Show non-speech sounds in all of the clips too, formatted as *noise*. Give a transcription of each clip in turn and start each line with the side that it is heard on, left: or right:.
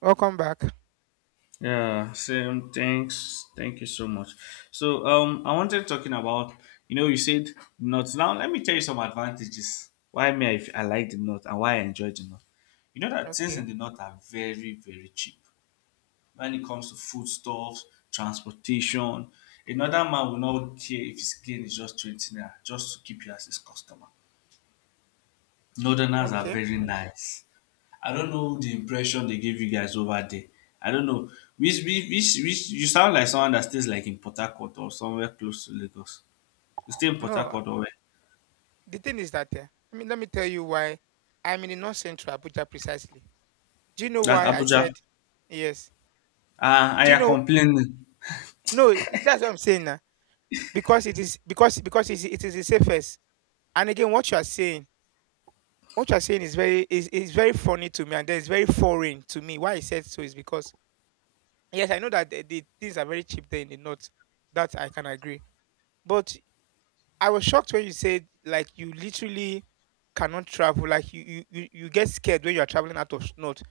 right: Welcome back.
left: Yeah, same. Thanks. Thank you so much. I wanted talking about, you said nuts. Now, let me tell you some advantages. Why me I like the not and why I enjoy the not. You know that things in
right: Okay,
left: the north are very, very cheap when it comes to foodstuffs, transportation. Another man will not care if his gain is just 20 naira just to keep you as his customer. Northerners are
right: okay.
left: very nice. I don't know the impression they gave you guys over there. I don't know. Which, you sound like someone that stays like in Port Harcourt or somewhere close to Lagos. You stay in Port
right: No,
left: Harcourt or where?
right: the thing is that let me tell you why I'm in the North Central Abuja precisely. Do you know
left: That
right: why I
left: Abuja.
right: said yes?
left: Ah,
right: Do
left: I
right: you
left: are
right: know?
left: complaining.
right: No, that's what I'm saying now. Because it is because it is the safest. And again, what you are saying, what you are saying is very funny to me, and then it's very foreign to me. Why I said so is because yes, I know that the things are very cheap there in the north. That I can agree. But I was shocked when you said like you literally cannot travel. Like you get scared when you are traveling out of note,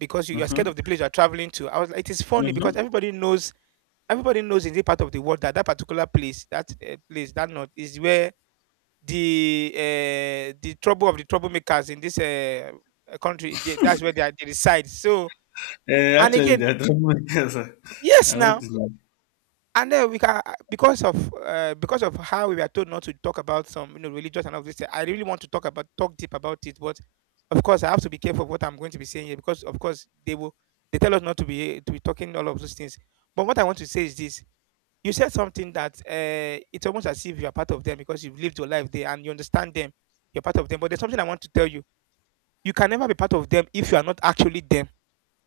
right: because you are scared
left: Mm-hmm.
right: of the place you are traveling to. I was like, it is funny because
left: Mm-hmm.
right: everybody knows in this part of the world that that particular place, that place that note, is where the trouble of the troublemakers in this country, that's where they reside. So,
left: Uh,
right: and
left: actually,
right: again,
left: that *laughs* yes, sir.
right: yes,
left: I want
right: now.
left: to deny.
right: And then we can Because of, because of how we were told not to talk about some, you know, religious and all this, I really want to talk about talk deep about it, but of course I have to be careful of what I'm going to be saying here, because of course they tell us not to be talking all of those things. But what I want to say is this: you said something that it's almost as if you are part of them because you've lived your life there and you understand them. You're part of them, but there's something I want to tell you: you can never be part of them if you are not actually them.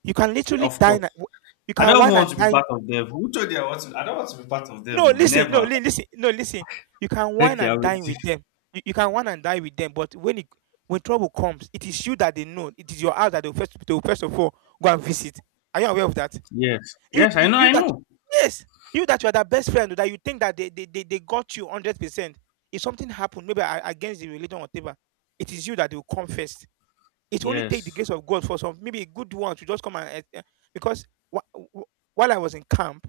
right: You can literally
left: Of
right: dine.
left: course.
right: You
left: I
right: can
left: don't even
right: wine
left: want
right: and
left: to be
right: dine.
left: part of them. Who told you I want to? I don't want to be part of
right: No,
left: them. Oh,
right: listen, no,
left: never.
right: listen, no, listen. You can wine
left: Okay, I
right: and
left: will
right: dine
left: see.
right: with them. You can wine and dine with them, but when trouble comes, it is you that they know. It is your house that they will first of all go and visit. Are you aware of that?
left: Yes.
right: You
left: Yes, I know,
right: you
left: I
right: that
left: know.
right: Yes, you are their best friend that you think that they got you 100%. If something happened, maybe against the religion or whatever, it is you that they will come first. It only take the
left: Yes.
right: grace of God for some maybe good ones to just come and, because wh- wh- while I was in camp,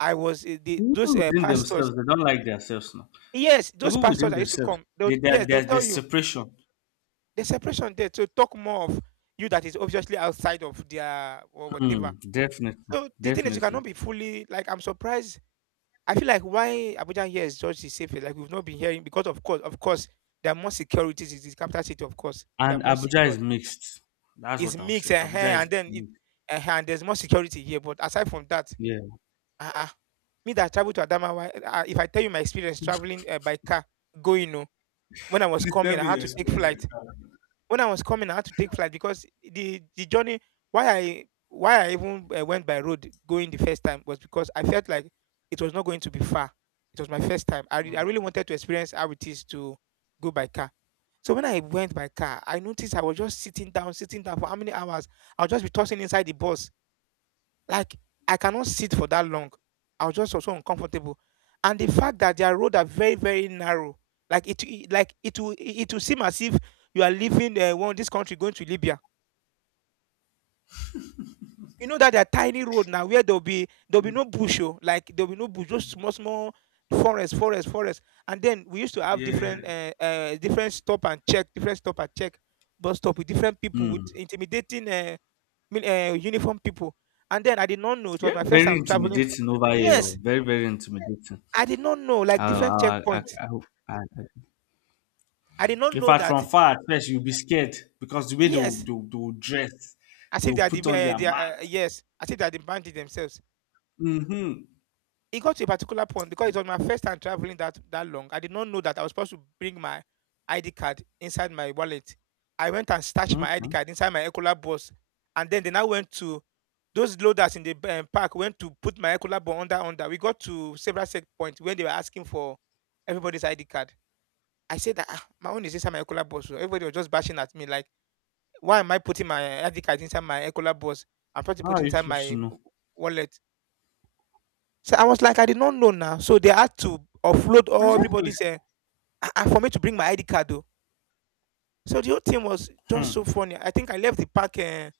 right: I was, those
left: Even within
right: pastors.
left: themselves, they don't like themselves now.
right: Yes, those
left: Even
right: pastors
left: within
right: that used to
left: themselves,
right: come, they'll
left: they, there,
right: yes, they'll
left: there,
right: tell
left: there's
right: you
left: separation.
right: the separation there, to talk more of you that is obviously outside of their or whatever.
left: Hmm, definitely,
right: So the thing is, you cannot
left: definitely.
right: be fully. Like, I'm surprised. I feel like why Abuja here is just the safest. Like, we've not been hearing, because of course, there are more securities. It is capital city, of course. They are
left: And
right: more
left: Abuja
right: secure.
left: is mixed. That's
right: It's
left: what I'll
right: mixed,
left: say.
right: and
left: Abuja
right: and
left: is
right: then, it
left: mixed.
right: uh-huh, and there's more security here. But aside from that,
left: Yeah.
right: uh-uh. Me that travel to Adamawa, if I tell you my experience traveling by car, going, when I was
left: Please tell
right: coming, I
left: me
right: had
left: your
right: to take
left: experience
right: flight.
left: like
right: When I was coming, I had to take flight because the journey, why I even went by road going the first time was because I felt like it was not going to be far. It was my first time. I,
left: that.
right: re- I
left: Mm.
right: really wanted to experience how it is to go by car. So when I went by car, I noticed I was just sitting down for how many hours? I'll just be tossing inside the bus like, I cannot sit for that long. I was just also uncomfortable. And the fact that their road are very, very narrow, like it will seem as if you are leaving, one this country, going to Libya. You know that there are tiny road now, where there'll be no bush, oh, like there'll be no bush, just small, small forest, forest, forest. And then we used to have
left: Yeah.
right: different stop and check, different stop and check, bus stop, with different people with
left: Hmm.
right: intimidating, uniform people. And then I did not know, it was
left: Yeah,
right: my first
left: very
right: time traveling.
left: intimidating over here. Oh,
right: Yes,
left: very, very intimidating.
right: I did not know, like,
left: I,
right: different
left: I, I,
right: checkpoints.
left: I, I, I-
right: I did not
left: in
right: know
left: fact,
right: that.
left: from far at first, you'll be scared because the way they'll,
right: Yes,
left: they'll, they'll dress,
right: as if
left: they'll
right: they are the,
left: put on their
right: they are,
left: mask.
right: yes, as if they are the bandits themselves.
left: Mm-hmm.
right: It got to a particular point, because it was my first time traveling that that long. I did not know that I was supposed to bring my ID card inside my wallet. I went and stashed my ID
left: Hmm.
right: card inside my Ecola bus, and then they now went to, those loaders in the park went to put my Ecola bus under. We got to several checkpoints when they were asking for everybody's ID card. I said that, ah, my own is inside my Ecola bus. So everybody was just bashing at me like, why am I putting my ID card inside my Ecola bus? I'm trying to
left: How
right: put it
left: are you
right: inside
left: supposed
right: my
left: to know?
right: wallet. So I was like, I did not know now. So they had to offload all
left: Exactly.
right: everybody's, for me to bring my ID card, though. So the whole thing was
left: Hmm.
right: just so funny. I think I left the park. Uh,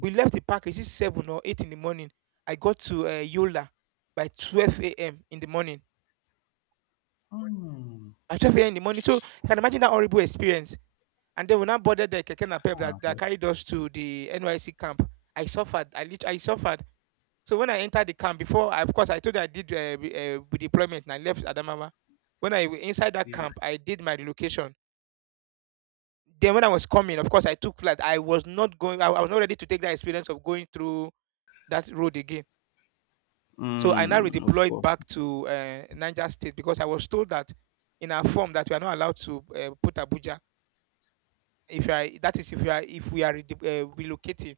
right: we left the park. Is it 7 or 8 in the morning? I got to, Yola by 12 a.m. in the morning.
left: Mm.
right: At 12 a.m. in the morning. So you can imagine that horrible experience. And then when I boarded the Keke Napep
left: Ah,
right: that
left: okay.
right: carried us to the NYC camp, I suffered. I lit. I suffered. So when I entered the camp, before, I, of course, I told you I did, deployment, and I left Adamawa. When I inside that camp, I did my relocation. Then when I was coming, of course, I took flight. I was not going. I was not ready to take that experience of going through that road again. So I now
left: Mm, of
right: redeployed
left: course.
right: back to, Niger State, because I was told that in our form that we are not allowed to, put Abuja. If you are, that is, if we are relocating,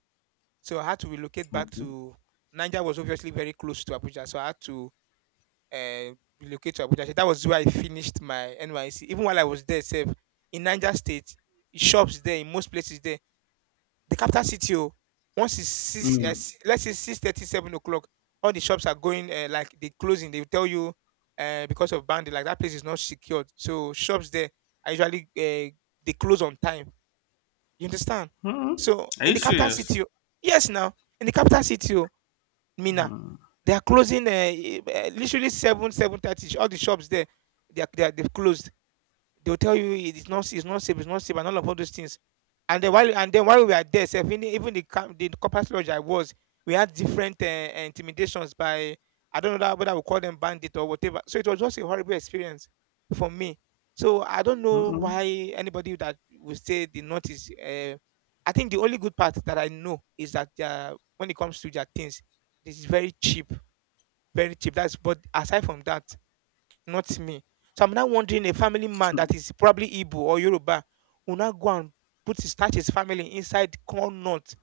right: so I had to relocate back
left: Okay.
right: to Niger. Was obviously very close to Abuja, so I had to, uh, relocate to Abuja. So that was where I finished my NYC. Even while I was there, sef, in Niger State, shops there, in most places there, the capital city, oh, once it's six,
left: Mm.
right: let's say 6:30, 7 o'clock, all the shops are going, like they closing. They will tell you, because of bandit, like that place is not secured. So shops there are usually, they close on time. You understand?
left: Mm.
right: So
left: Are
right: in
left: you
right: the capital
left: serious?
right: city, oh, yes, now, in the capital city, oh, Mina, they are closing, literally 7:30. All the shops there, they've closed. They'll tell you, it's not safe, and all those things. And then while we are there, sef, even the camp, the corporate lodge I was, we had different intimidations by, I don't know that, whether we call them bandit or whatever. So it was just a horrible experience for me. So I don't know why
left: Mm-mm.
right: anybody that would say the north is. I think the only good part that I know is that, when it comes to their things, this is very cheap, very cheap. That's But aside from that, not me. So I'm now wondering, a family man that is probably Igbo or Yoruba will now go and put his start his family inside corn nut.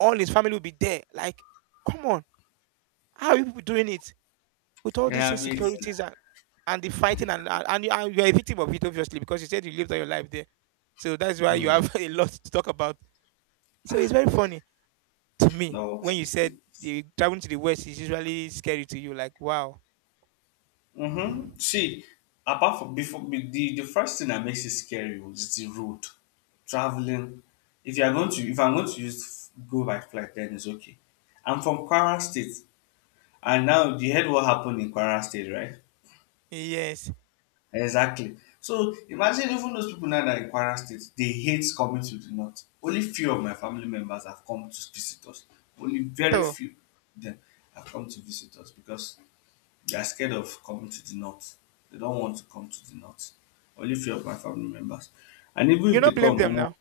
right: All his family will be there. Like, come on, how are you people doing it with all these
left: Yeah, wait.
right: insecurities and the fighting and you're a victim of it obviously, because you said you lived all your life there. So that's why you have *laughs* a lot to talk about. So it's very funny to me
left: No.
right: when you
left: See,
right: said the traveling to the west is usually scary to you. Like, wow,
left: mm-hmm. See, apart from the first thing that makes it scary is the road. Traveling. If you are going to If I'm going to use go by flight, then it's okay. I'm from Kwara State. And now you heard what happened in Kwara State, right?
right: yes.
left: Exactly. So imagine even those people now that are in Kwara State, they hate coming to the north. Only few of my family members have come to visit us. Only very
right: So
left: few of them have come to visit us because they are scared of coming to the north. They don't want to come to the north. Only few of my family members. And even
right: you
left: if they
right: don't blame
left: come,
right: them
left: omo,
right: now.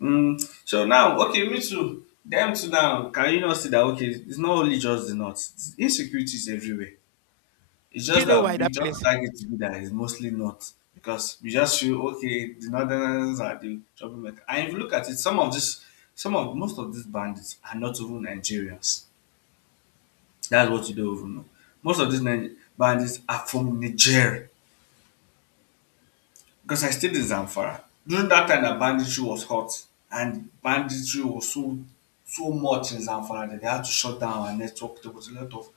left: mm, so now, okay, me too. Them too now, can you not see that, okay, it's not only just the north. Insecurity is everywhere. It's
right: Do you
left: just
right: know why
left: that we
right: that
left: just
right: place?
left: tag it to be that it's mostly not because we just feel okay, the northerners are the troublemaker. And if you look at it, some of most of these bandits are not even Nigerians. That's what you don't even know. Most of these Ni- bandits are from Niger because I stayed in Zamfara during that time. That banditry was hot and banditry was so much in Zamfara that they had to shut down our network. There was a lot of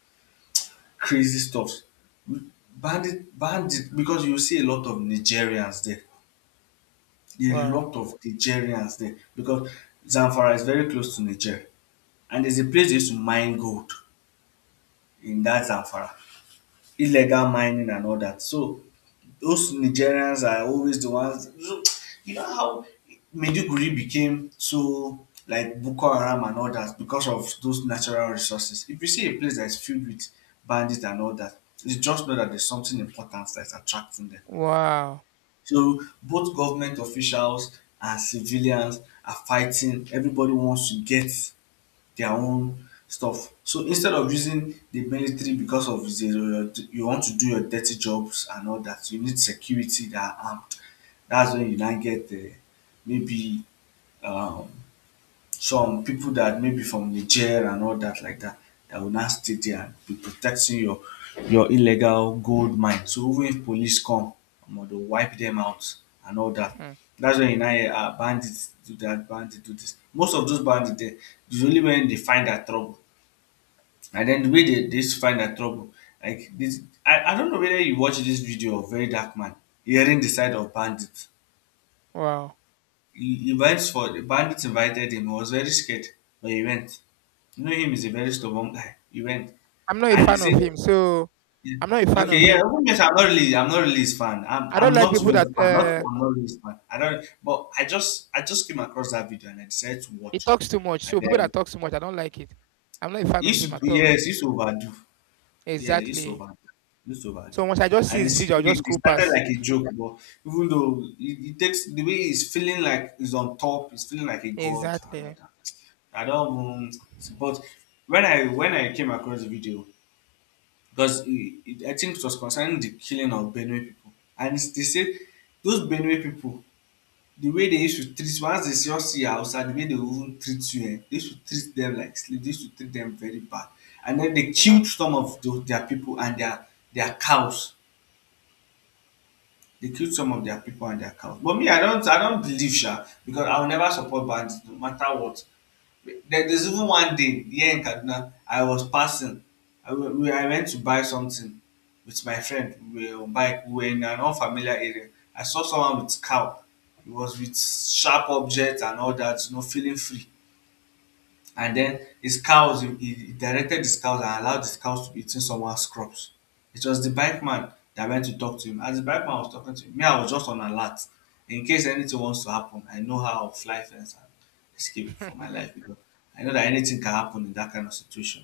left: crazy stuff. Bandit, bandit, because you see a lot of Nigerians there. A
right: Wow.
left: lot of Nigerians there because Zamfara is very close to Niger, and there's a place they used to mine gold in that Zamfara, illegal mining and all that. So those Nigerians are always the ones. So, you know how Maiduguri became so like Boko Haram and all that because of those natural resources. If you see a place that is filled with bandits and all that, you just know that there's something important that's attracting them.
right: Wow.
left: So both government officials and civilians are fighting. Everybody wants to get their own stuff. So instead of using the military because of the, you want to do your dirty jobs and all that, you need security that are armed. That's when you now get maybe um, some people that maybe from Niger and all that like that that will now stay there and be protecting your illegal gold mine. So even if police come, omo dey wipe them out and all that.
right: Hmm.
left: That's when you now hear bandit do that, bandit do this. Most of those bandits dem is only when they find that trouble and then de way they dey use find that trouble like this, I don't know whether you watch this video of Very Dark Man hearing the side of bandits.
right: Wow.
left: He invites for the bandits invited him. He was very scared, but he went. You know him is a very stubborn guy. He went,
right: I'm not a
left: and he
right: fan of
left: said,
right: him, so
left: yeah.
right: I'm not a fan of
left: "Okay, yeah,
right: him.
left: even if I'm not really his fan.
right: I
left: I'm
right: don't like
left: not
right: people
left: even his
right: that
left: fan. Not, I'm not really his fan. I am not even a fan not I am not really his fan I do not But I just came across that video and I decided to
right: he
left: watch.
right: talks too much.
left: And
right: So people
left: then
right: that talk too much, I don't like it. I'm not a fan
left: he
right: of
left: used
right: him
left: to,
right: at
left: do-
right: all.
left: yes, he used to overdo. Yeah, he used to
right: Exactly.
left: overdo. He used to overdo.
right: So once I just see
left: And it
right: his
left: seems
right: video, I'll just
left: it
right: scroll
left: started
right: past.
left: like a joke, but even though it takes the way he's feeling like he's on top, he's feeling like a god and all
right: Exactly.
left: that. I don't but when I came across the video, because I think it was concerning the killing of Benue people, and it's- they said those Benue people the way they used to treat once they just see us you outside the way they even treat you eh they used to treat them like slave they used to treat them very bad and then they
right: You
left: killed
right: know
left: some of their people and their cows they killed some of their people and their cows but me I don't believe sha because I will never support bandits no matter what there's even one day here in Kaduna, I was passing. I went to buy something with my friend. We were on bike. We were in an unfamiliar area. I saw someone with cow. He was with sharp objects and all that, you know, feeling free and then he directed his cows and allowed his cows to be eating someone's crops it was the bike man that went to talk to him as the bike man was talking to him me I was just on alert in case anything wants to happen I know how I will fly fence and escape for my life
right: *laughs*
left: because I know that anything can happen in that kind of situation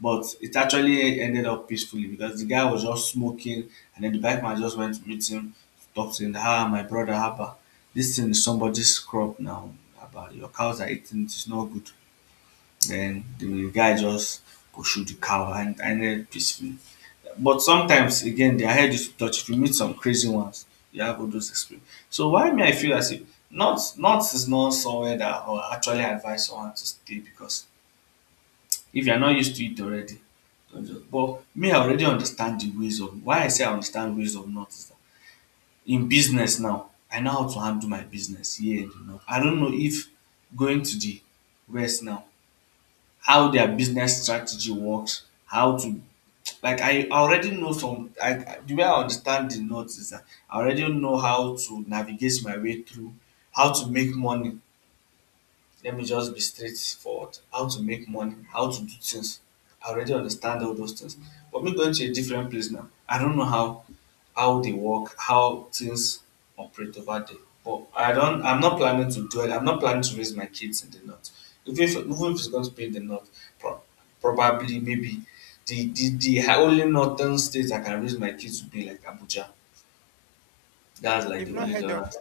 left: but it actually ended up peacefully because the guy was just smoking and then the bike man just went to meet him to talk to him ah my brother haba this thing is somebody's crop now haba your cows are eating it is not good then the guy just go shoot the cow and ended peacefully. But sometimes again their head is to touch. If you meet some crazy ones, you have all those experience. So why me I feel as if north is not somewhere that I will actually advise someone to stay because if you are not used to it already, don't just but me I already understand the ways of why I say I understand ways of north is that in business now, I know how to handle my business here in the north. I don't know if going to the west now how their business strategy works, how to like I already know some I- the way I understand the notes is that I already know how to navigate my way through, how to make money let me just be straightforward. How to make money, how to do things. I already understand all those things. But me going to a different place now, I don't know how they work, how things operate over there. But I'm not planning to do it. I'm not planning to raise my kids in the north. Even if it's going to be in the north, pro- probably maybe the only northern state I can raise my kids would be like Abuja. That's like
right: you've
left: the
right: not
left: only
right: heard
left: northern
right: of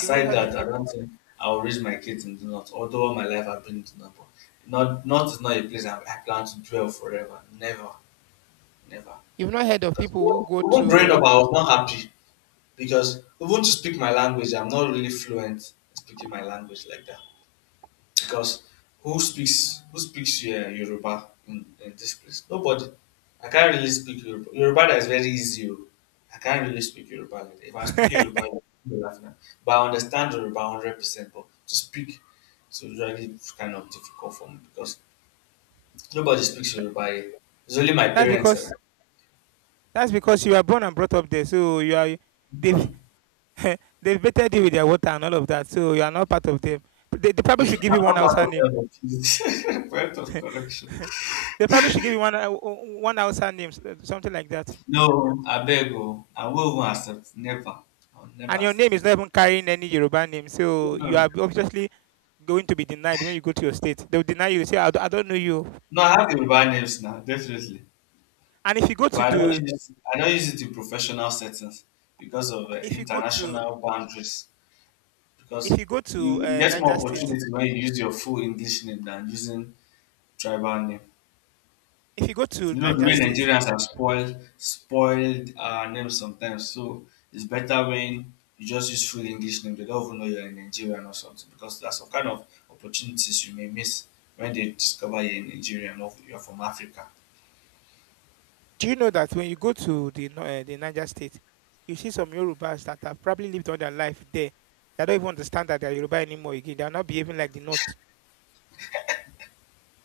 right: you've not heard of
left: that, I don't
right: people.
left: think I'll raise my kids in the north. Although all my life I've been in the north, but not, north is not a place I plan to dwell forever. Never, never.
right: You've not heard of
left: Because
right: people who go
left: even growing up,
right: to
left: I was not happy because even to speak my language, I'm not really fluent in speaking my language like that because who speaks Yoruba in this place? Nobody. I can't really speak Yoruba. Yoruba that is very easy. Oh, I can't really speak Yoruba like that. If I'm
right: *laughs*
left: speaking Yoruba,
right: Th-
left: you'll be laughing at- but I understand Yoruba 100%. But to speak, it's usually kind of difficult for me because nobody speaks Yoruba here. It's only my
right: that's
left: parents.
right: because you are born and brought up there. So you are they've *laughs* They've baited you with their water and all of that, so you are not part of them. But they probably should give you
left: I'm
right: one
left: not part
right: Hausa name.
left: of them. *laughs* Point of correction.
right: *laughs* They probably should give you one one Hausa name, something like that.
left: No, I beg. Oh. I will not accept. Never. I'll never
right: And your name is
left: accept.
right: not even carrying any Yoruba name, so you are obviously going to be denied when you go to your state. They'll deny you. Say, I don't know you.
left: No, I have Yoruba names now, definitely.
right: And if you go to
left: But
right: the,
left: I don't use it in professional settings because of
right: if you go to,
left: international boundaries.
right: if
left: Because
right: you go
left: you
right: to
left: you get more
right: Niger State.
left: opportunity when you use your full English name than using tribal name.
right: If you go to
left: You know the
right: Niger
left: way
right: State,
left: Nigerians are spoiled names sometimes. So it's better when you just use full English name. They don't even know you're a Nigerian or something because that's some kind of opportunities you may miss when they discover you're a Nigerian or you're from Africa.
right: do you know that when you go to the the Niger State, you see some Yorubas that have probably lived all their life there that don't even understand that they're Yoruba anymore again. They're not behaving like the North.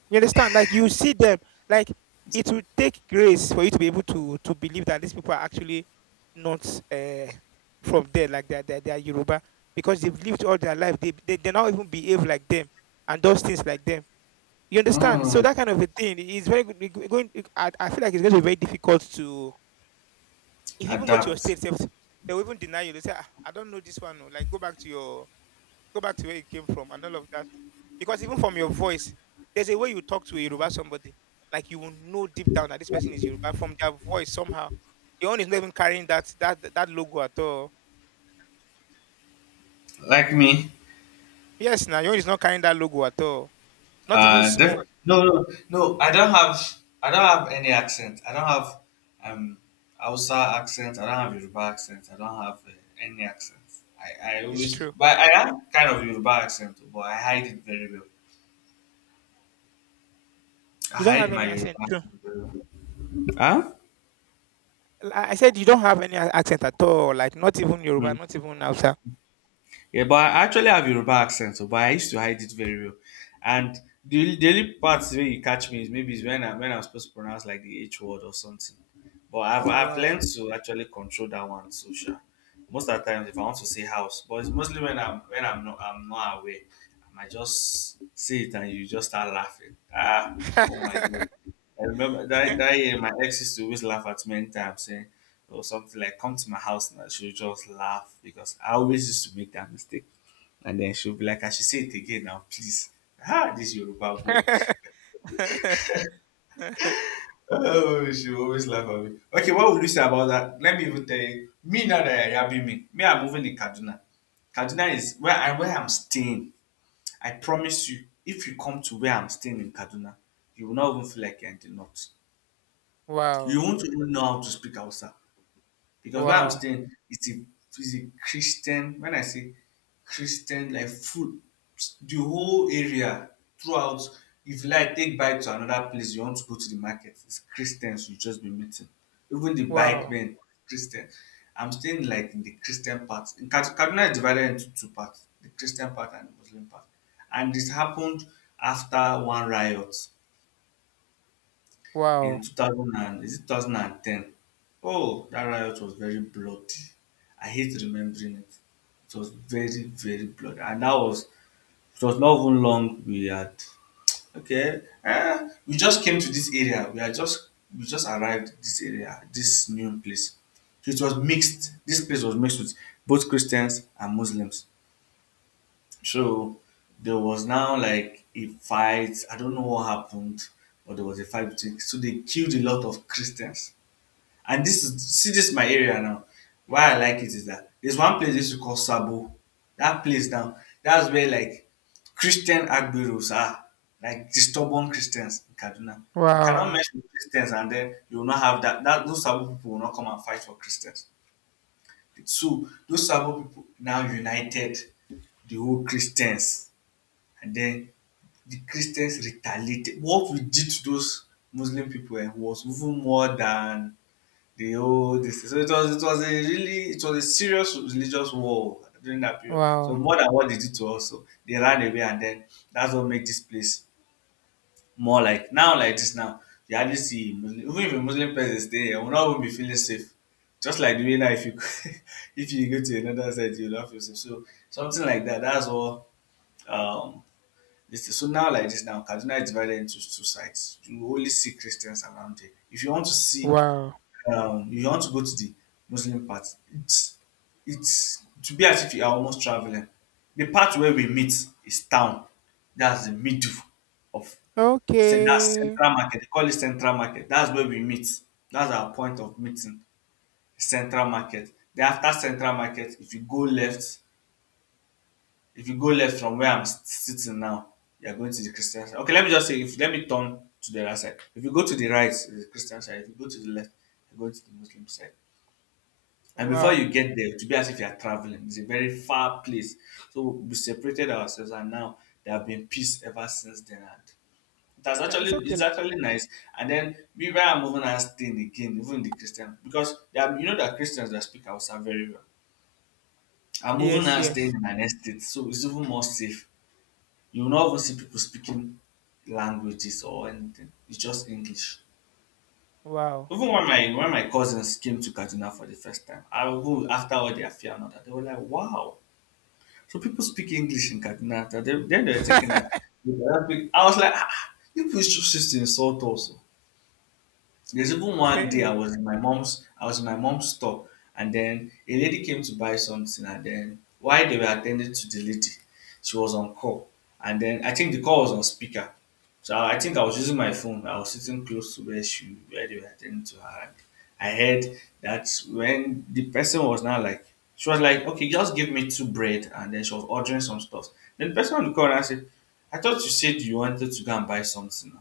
right: You understand? Like you see them, like it will take grace for you to be able to believe that these people are actually not uh, from there, like they're Yoruba, because they've lived all their life. They now even behave like them and does things like them. You understand? So
left: Hmm.
right: that kind of a thing is very good. I feel like it's going to be very difficult to, if you even go to your
left: Adapt.
right: state, sef, they will even deny you. They say, "Ah, I don't know this one. Oh, like, go back to your go back to where you came from" and all of that. Because even from your voice, there's a way you talk to a Yoruba somebody. Like you will know deep down that this person is Yoruba from their voice somehow. Your own is not even carrying that logo at all.
left: Like me,
right: Yes, now your own is not carrying that logo at all. Not even
left: uh, def-
right: small.
left: No, no, no. I don't have. I don't have any accent. I don't have um Hausa accent. I don't have Yoruba accent. I don't have any accent. I
right: It's
left: always,
right: true.
left: but I have kind of Yoruba accent, but I hide it very well. I
right: You don't have
left: hide my
right: any
left: Yoruba
right: accent. True.
left: accent very well. Huh?
right: I said you don't have any accent at all. Like not even Yoruba, not even Hausa.
left: Yeah, but I actually have Yoruba accent, so but I used to hide it very well. And the only part where you catch me is maybe is when I'm supposed to pronounce like the H word or something. But I've
right: Oh
left: I've
right: wow.
left: learned to actually control that one social. Most of the times if I want to say house, but it's mostly when I'm not aware. I might just say it and you just start laughing. Ah, oh my god. I remember that year my ex used to always laugh at me anytime I'm saying or something like come to my house and she'll just laugh because I always used to make that mistake. And then she'll be like, I should say it again now, please. Ah, this Yoruba boy. *laughs*
right: *laughs*
left: Oh, she always laugh at me. Okay, what would you say about that? Let me even tell you. Me now that I are yabbing me, I'm moving in Kaduna. Kaduna is where I'm staying. I promise you, if you come to where I'm staying in Kaduna, you will not even feel like you're in the north. You
right: Wow.
left: won't even know how to speak Hausa, because where I'm
right: Wow.
left: staying it's a Christian. When I say Christian, like full, the whole area, throughout, if you like take bike to another place, you want to go to the market, it's Christians you just be meeting, even the bike
right: Wow.
left: men, Christian. I'm staying like in the Christian part in Kaduna is divided into two parts, the Christian part and the Muslim part, and this happened after one riot
right: Wow.
left: in 2000, and is it 2010? Oh, that riot was very bloody. I hate remembering it. It was very, very bloody, and that was, it was not even long we had, okay, we just came to this area, we are just, we just arrived this area, this new place. So it was mixed, this place was mixed with both Christians and Muslims. So there was now like a fight, I don't know what happened, but there was a fight between, so they killed a lot of Christians. And this is, see, this is my area now. Why I like it is that there's one place they used to call Sabo. That place now, that's where like Christian Agberos are, like the stubborn Christians in Kaduna. You cannot
right: Wow.
left: mess with Christians and then you will not have that. That those Sabo people will not come and fight for Christians. So those Sabo people now united the whole Christians, and then the Christians retaliated. What we did to those Muslim people was even more than the whole this thing. So it was, it was a really, it was a serious religious war during that period, so
right: Wow.
left: more than what they did to us, so they ran away, and then that's what made this place more like now, like this now. You hardly see Muslim, even if a Muslim person stay here, we not even be feeling safe, just like the way now if you *laughs* if you go to another side you will not feel safe. So something like that, that's what um this thing. So now like this now, Kaduna is divided into two sides. You only see Christians around here. If you want to see
right: Wow.
left: you want to go to the Muslim part, It's it's to be as if you are almost traveling. The part where we meet is town. That's the middle of, so that's
right: Okay.
left: central market. They call it central market. That's where we meet. That's our point of meeting. Central market. Then after central market, if you go left, if you go left from where I'm sitting now, you're going to the Christian side. Okay, let me just say, if, let me turn to the right side. If you go to the right, it's the Christian side. If you go to the left, you go to the Muslim side. And before you
right: Wow.
left: get there, to be as if you are traveling, it's a very far place. So we separated ourselves, and now there have been peace ever since then. And that's
right: Yeah,
left: actually
right: it's okay.
left: it's actually nice. And then we were moving and staying again, even the Christian, because there are, you know that Christians that speak Hausa very well. I'm moving
right: Yes,
left: and
right: yes.
left: staying in an estate, so it's even more safe. You will not even see people speaking languages or anything. It's just English.
right: Wow.
left: Even when my cousins came to Kaduna for the first time, I, even after all their fear and all that, they were like, "Wow. So people speak English in Katina." Then, they were thinking that
right: *laughs*
left: they were I was like, ah, you people just used to insult us. There's even one day I was in my mom's I was in my mom's store, and then a lady came to buy something, and then while they were attending to the lady, she was on call. And then I think the call was on speaker. So I think I was using my phone. I was sitting close to where they were attending to her. And I heard that when the person was now like, she was like, okay, just give me two bread, and then she was ordering some stuff. Then the person on the corner said, I thought you said you wanted to go and buy something,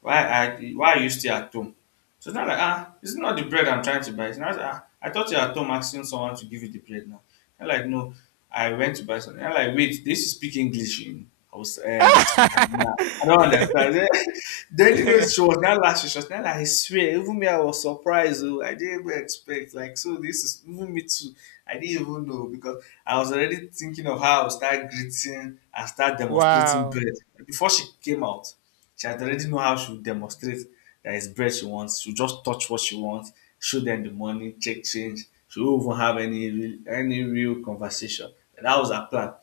right: Mm.
left: why are you still at home? So it's not like, ah, it's not the bread I'm trying to buy. It's not, ah, I thought you're at home asking someone to give you the bread now. I'm like no, I went to buy something. I'm like wait, this is speak English in I was in Kaduna. I don't
right: *laughs*
left: understand. *laughs* Then you know she was not last she was not like, I swear even me I was surprised. Oh, I didn't even expect, like so this is even me too. I didn't even know, because I was already thinking of how I would start greeting and start demonstrating
right: Wow.
left: bread before she came out. She had already know how she would demonstrate that it's bread she wants. She'll just touch what she wants, show them the money, check change. She won't even have any any real conversation. And that was her plan.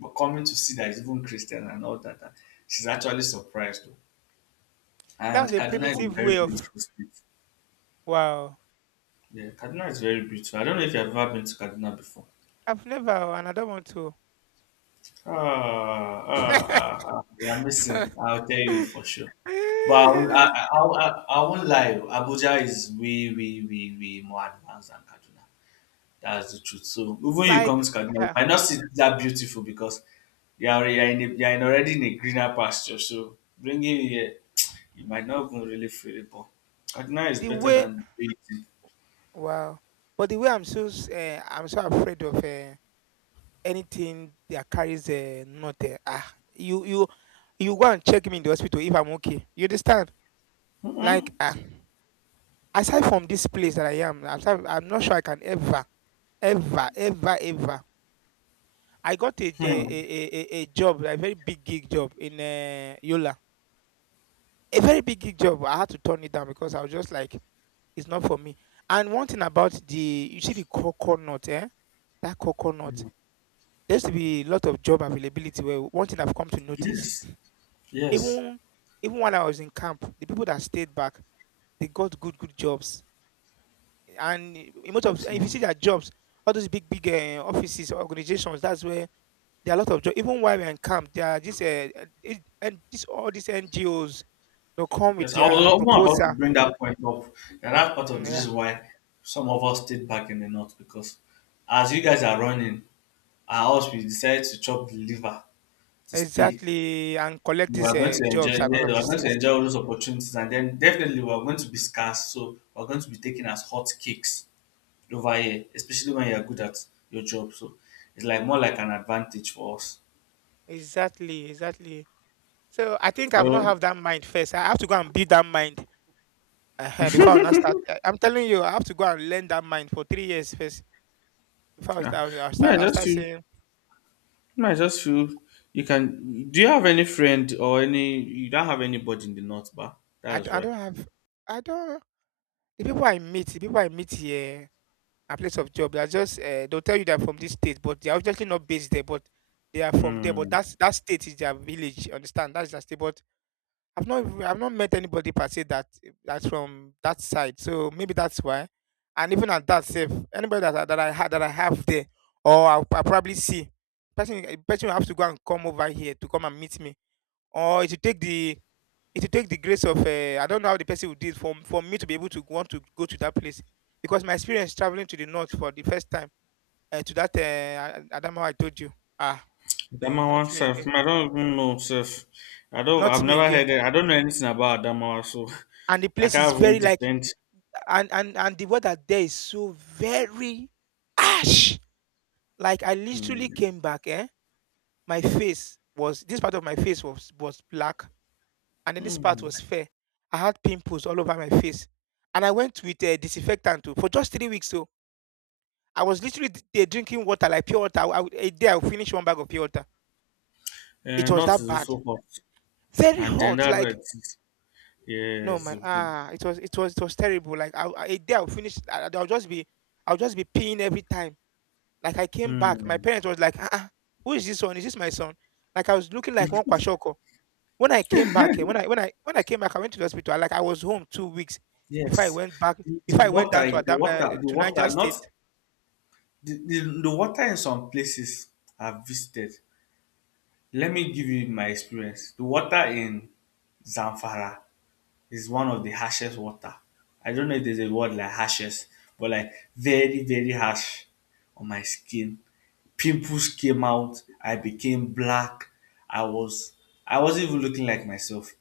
left: But coming to see that it's even Christian and all that, she's actually surprised. Though.
right: That
left: And
right: was a
left: Kaduna is a
right: primitive
left: very
right: way of
left: beautiful state.
right: wow.
left: Yeah, Kaduna is very beautiful. I don't know if you've ever been to Kaduna before.
right: I've never and I don't want to.
left: Ah, ah, ah, ah, I'm missing. I'll tell you for
right: *laughs*
left: sure. But I won't lie. Abuja is way, way, way, way more advanced than Kaduna. That's the truth. So even you
right: Like
left: come to Kaduna, you
right: uh,
left: might not see it that beautiful because you are in already in a greener pasture. So bringing you here, you might not even really feel it. But Kaduna is
right: the
left: better
right: way
left: than the way it is.
right: wow. But the way I'm so I'm so afraid of anything that carries not ah you you you go and check me in the hospital if I'm okay. You understand?
left: Mm-mm.
right: Like, aside from this place that I am, aside, I'm not sure I can ever, ever, ever, ever. I got
left: Hmm.
right: a job, a very big gig job in Yola. A very big gig job. I had to turn it down because I was just like, it's not for me. And one thing about the, you see the coconut, eh? That coconut. There used to be a lot of job availability. Where one thing I've come to notice,
left: Yes. Yes.
right: even even when I was in camp, the people that stayed back, they got good good jobs and in most of if you
left: So.
right: see their jobs, all those big big offices, organizations, that's where there are a lot of jobs. Even while we're in camp, there are just and this all these NGOs they come with
left: Yes, I
right: their
left: was more about to
right: proposal.
left: bring that point up. And that's part
right: Mm,
left: of, this
right: yeah,
left: is why some of us stayed back in the north because as you guys are running, our us we decided to chop the liver to stay.
right: exactly, and collect
left: We
right: these
left: are going to enjoy,
right: jobs and all
left: yeah, we
right: of
left: are
right: these
left: going to
right: things.
left: enjoy all those opportunities, and then definitely we are going to be scarce. So we're going to be taken as hot cakes over here, especially when you're good at your job. So it's like more like an advantage for us.
right: Exactly, exactly. So I think I've not
left: So
right: have that mind first. I have to go and build that mind before I now start. I'm telling you, I have to go and learn that mind for 3 years first before I
left: yeah,
right: start. I'll
left: me I
right: start. I'll
left: just
right: start
left: feel,
right: saying
left: no, I just feel you can. Do you have any friend or any? You don't have anybody in the north, bar. That's
right: I
left: why.
right: don't have. I don't. The people I meet here at place of job, they are just they'll tell you they're from this state, but they're obviously not based there, but they are from there. But
left: Hmm.
right: that's that state is their village. You understand? That's their state. But I've not met anybody per se that that's from that side. So maybe that's why. And even at that safe, anybody that I have there, or I'll probably see person A person will have to go and come over here to come and meet me, or it will take the it will take the grace of I don't know how the person will do it for me to be able to want to go to that place because my experience traveling to the north for the first time to that Adamawa I told you ah, no,
left: Adamawa
right: not me
left: self.
right: again,
left: I don't even know self. I don't.
right: not
left: I've
right: me
left: never
right: again.
left: heard. It. I don't know anything about Adamawa, so
right: And the
left: *laughs* I
right: place is
left: can't even
right: very like
left: defend.
right: and the weather there is so very ash. Like I literally
left: Hmm.
right: came back, eh, my face was this part of my face was black, and then this part
left: Hmm.
right: was fair. I had pimples all over my face, and I went with disinfectant too for just 3 weeks. So I was literally there drinking water like pure water. I would- a day I would finish one bag of pure water. It was
left: North
right: that
left: is
right: bad.
left: also hot,
right: Very
left: and then
right: hot.
left: that's why
right: Like
left: it is.
right: no
left: Yes.
right: my ah, it was it was it was terrible. Like I a day I would finish. I'll just be peeing every time. Like I came back, my
left: Hmm.
right: parents was like, ah, ah, who is this one? Is this my son? Like I was looking like one kwashoko. When I came back, eh, when I came back, I went to the hospital. I, like I was home 2 weeks before I
left: Yes.
right: went back.
left: The
right: Before I went down
left: water.
right: to
left: The
right: Adam
left: water. The
right: to Niger
left: water. Not
right: State.
left: the water in some places I've visited. Let me give you my experience. The water in Zamfara is one of the harshest water. I don't know if there's a word like harshest, but like very, very harsh on my skin. Pimples came out. I became black. I was I wasn't even looking like myself.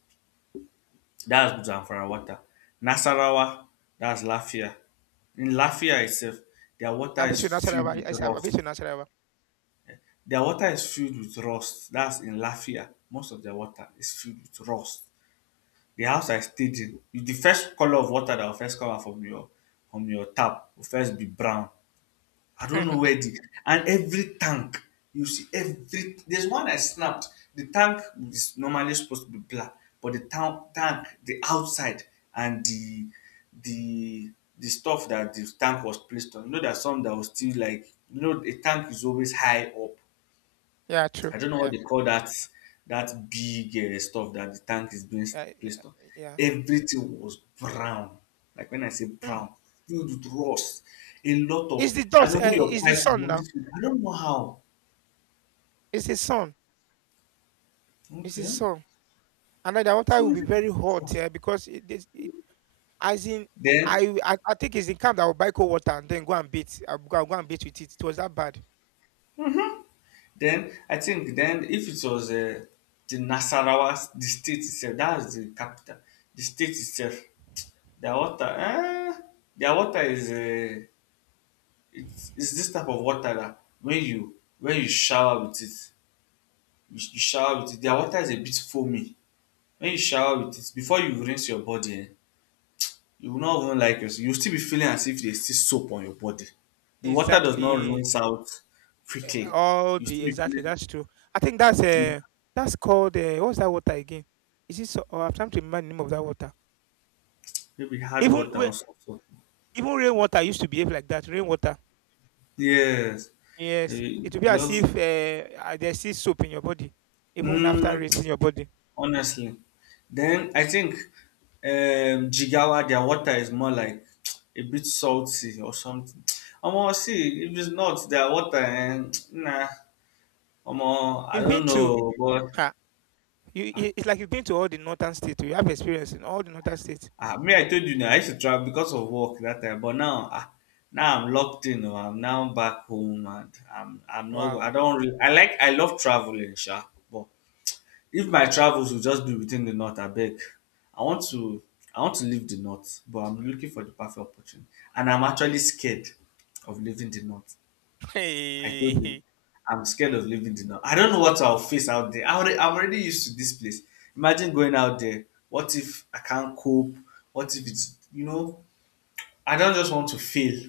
left: That's Zamfara water. Nasarawa, that's Lafia. In Lafia itself, their water
right: I've been to
left: is filled
right: Nasarawa.
left: with
right: Yes, I've been
left: rust.
right: to Nasarawa.
left: Their water is filled with rust. That's in Lafia. Most of their water is filled with rust. The house I stayed in, if the first color of water that will first come out from your tap will first be brown. I don't know where
right: *laughs*
left: the and every tank you see every there's one I snapped. The tank is normally supposed to be black, but the tank, the outside and the the stuff that the tank was placed on. You know there's some that was still like, you know, a tank is always high up.
right: Yeah, true.
left: I don't know
right: Yeah,
left: what they call that, that big stuff that the tank is being
right: yeah, yeah.
left: placed on.
right: Yeah.
left: Everything was brown. Like when I say
right: Hmm.
left: brown, filled with rust. A lot
right: It's
left: of
right: the
left: and
right: dot.
left: over your
right: It's the
left: pipes is
right: sun now.
left: always filled. I don't know how.
right: It's the sun. It's the
left: Okay.
right: sun. And then the water
left: So
right: will be very
left: it's-
right: hot
left: rust.
right: here because it as in
left: then
right: I, w- I think it's the camp that will buy cold water and then go and beat. I'll go and beat with it. It was that bad.
left: then I think then if it was the Nasarawa, the state itself, that's the capital. The state itself, their water eh, their water is it's this type of water that when you shower with it, you shower with it, their water is a bit foamy. When you shower with it, before you rinse your body, eh, you will not even like yourself. You will still be feeling as if there is still soap on your body. The water does not
right: Exactly.
left: rinse out
right: Eh,
left: quickly.
right: all
left: You
right: the
left: still be
right: exactly.
left: feeling
right: That's true. I think that's called what's that water again? Is it? So, oh, I'm trying to remember the name of that water.
left: maybe hard
right: Even
left: water
right: when
left: or something.
right: even rainwater used to behave like that. Rainwater.
left: Yes.
right: Yes.
left: Eh,
right: It will be as if
left: just
right: there's still soap in your body, even after
left: mm,
right: rinsing your body.
left: honestly. Then I think Jigawa, their water is more like *tsk* a bit salty or something. Omo, see, if it's not their water, and *tsk* nah, omo, I
right: You've been
left: don't
right: to,
left: know. But
right: ha, you- it's like you've been to all the northern states. You have experience in all the northern states.
left: ah, me, I told you now, I used to travel because of work that time. But now, ah, now I'm locked in. Oh, I'm now back home, and I'm not.
right: Wow.
left: I
right: *laughs*
left: don't. Really, I like. I love traveling, sha. But if my travels will just be within the north, abeg. I want to I want to leave the north, but I'm looking for the perfect opportunity. And I'm actually scared of leaving the north. I told you,
right: Hey.
left: I'm scared
right: Hmm.
left: of leaving the north. I don't know what I'll face out there. I'm already used to this place. Imagine going out there. What if I can't cope? What if it's? I don't just want to fail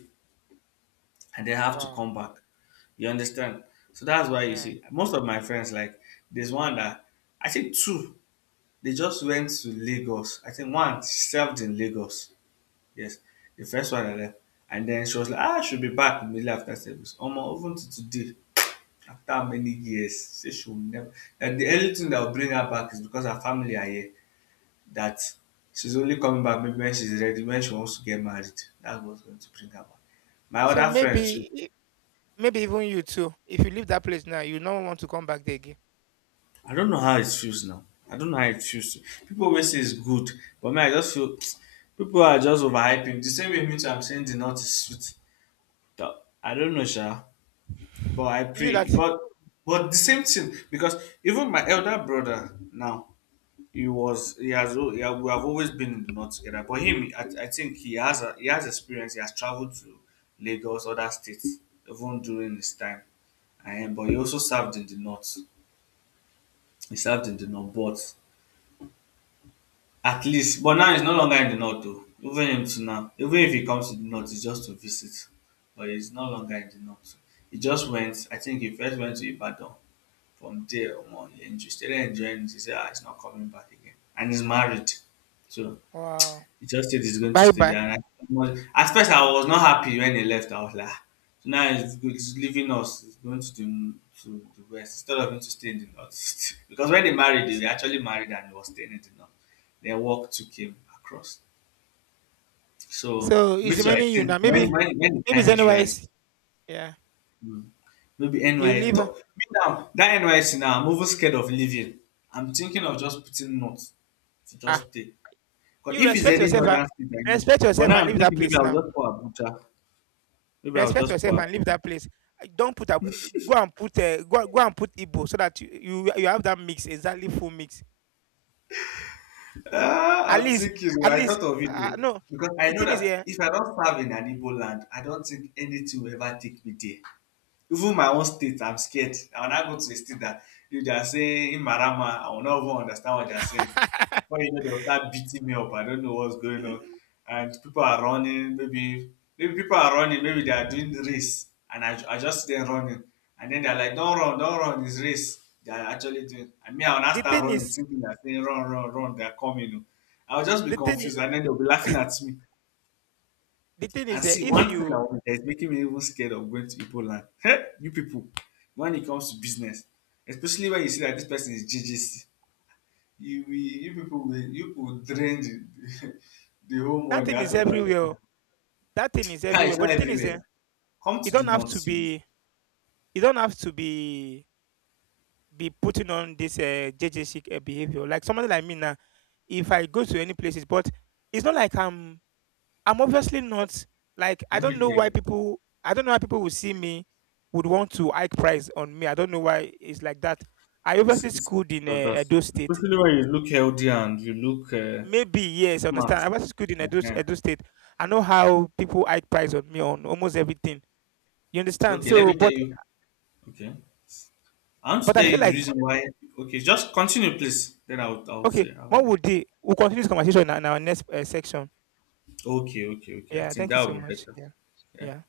left: and then have to
right: Wow.
left: come back. You understand? So that's why you
right: Yeah.
left: see most of my friends like there's one that I think two. They just went to Lagos. I think one served in Lagos. Yes, the first one I left. And then she was like, ah, she'll be back immediately after service. Omo, even to today, after how many years, she say she will never. And the only thing that will bring her back is because her family are here. That she's only coming back maybe when she's ready, when she wants to get married. That's what's going to bring her back. My
right: So
left: other
right: maybe,
left: friends.
right: maybe even you too. If you leave that place now, you don't want to come back there again.
left: I don't know how it feels now. I don't know how it feels. People always say it's good, but me, I just feel *tsk* people are just overhyping. The same way me too, I'm saying the nut is sweet. But I don't know, Sha. But I
right: You that.
left: pray. But the same thing because even my elder brother now, he was he has al- he ha- we have always been in the north together. But him, I think he has a, he has experience. He has traveled to Lagos, other states, even during his time. And, but he also served in the north. He served in the north, but at least, but now he's no longer in the north though. Even him to now. Even if he comes to the north, it's just to visit. But he's no longer in the north. He just went, I think he first went to Ibadan. From there, omo, started enjoying it. He said, ah, he's not coming back again. And he's married. So
right: Wow.
left: he just said he's going to
right: Bye
left: stay
right: bye.
left: there. And I, was- at first, I was not happy when he left. I was like, "Ah." So now he's leaving us. He's going to to the west, instead of him to stay in the north. *laughs* Because when they married, they
right: So,
left: were actually married and he was staying in the north. Their work took him across. So,
right: so
left: me
right: it's
left: too, I
right: remaining you now.
left: think
right: Maybe,
left: when the
right: maybe it's
left: time is
right: anywhere
left: right,
right: else. Yeah.
left: mm, maybe
right: You
left: NY.
right: leave.
left: Talk,
right: Ah.
left: me now, that NYC now, I'm over scared of leaving. I'm thinking of just putting notes to
right: Ah.
left: just stay. 'Cause
right: You
left: if it's
right: respect
left: any
right: yourself. Ah.
left: northern state, I know.
right: Respect
left: But
right: yourself
left: now
right: and
left: I'm
right: leave that
left: thinking maybe
right: place
left: I'll
right: now.
left: just pour Abuja. Maybe I'll
right: Respect
left: just pour
right: yourself and leave
left: Abuja.
right: that place. Don't put a, go and put go and put Igbo so that you you have that mix exactly full mix. At
left: Ah, I'm
right: least
left: thinking. Oh,
right: at
left: I
right: least
left: thought of it though.
right: no.
left: Because I
right: The
left: know
right: thing is
left: that
right: yeah.
left: if I don't serve in an Igbo land, I don't think anything will ever take me there. Even my own state, I'm scared. I will not go to a state that if they are saying in Marama, I will not even understand what they are
right: *laughs*
left: saying. Before you know, they'll start beating me up. I don't know what's going on. And people are running. Maybe maybe people are running. Maybe they are doing race. And I just see them running. And then they're like, don't run, don't run. It's race. They are actually doing. And me, I will not
right: the
left: start
right: thing
left: running,
right: is
left: thinking they're saying, run, run, run. They're coming. I'll just be
right: the thing
left: confused. And then they'll be laughing at me.
right: the thing is
left: And see,
right: if
left: one thing
right: you
left: that that is making me even scared of going to Igbo land, hey, you people, when it comes to business, especially when you see that this person is GGC, you people will drain the, *laughs* the whole
right: that
left: money
right: thing
left: out
right: is
left: of that
right: everywhere. Oh.
left: person.
right: That thing is
left: Car
right: everywhere.
left: is not
right: But the thing is
left: everywhere. Come
right: you
left: to
right: don't
left: the
right: have to
left: north, you.
right: be you don't have to be putting on this JJ chic behavior. Like somebody like me now, if I go to any places, but it's not like I'm obviously not like
left: Let me tell you,
right: I don't know why people will see me would want to hike price on me. I don't know why it's like that. I obviously
left: it's
right: schooled in
left: about us.
right: Edo State.
left: Especially when you look healthy and you look
right: Maybe yes, I understand.
left: smart.
right: I was schooled in Edo,
left: Uh-huh.
right: Edo State. I know how people hike price on me on almost everything. You understand?
left: Okay, let
right: So,
left: me tell you. Okay, I want to
right: but I
left: tell
right: feel
left: you the
right: like
left: reason why. Okay, just continue, please. I'll
right: okay.
left: say. I will.
right: What would they? We'll continue this conversation in our next section.
left: Okay, okay, okay. I
right: Yeah.
left: think
right: Thank you
left: that
right: so
left: would be
right: much.
left: better.
right: Yeah.
left: Yeah.
right: Yeah.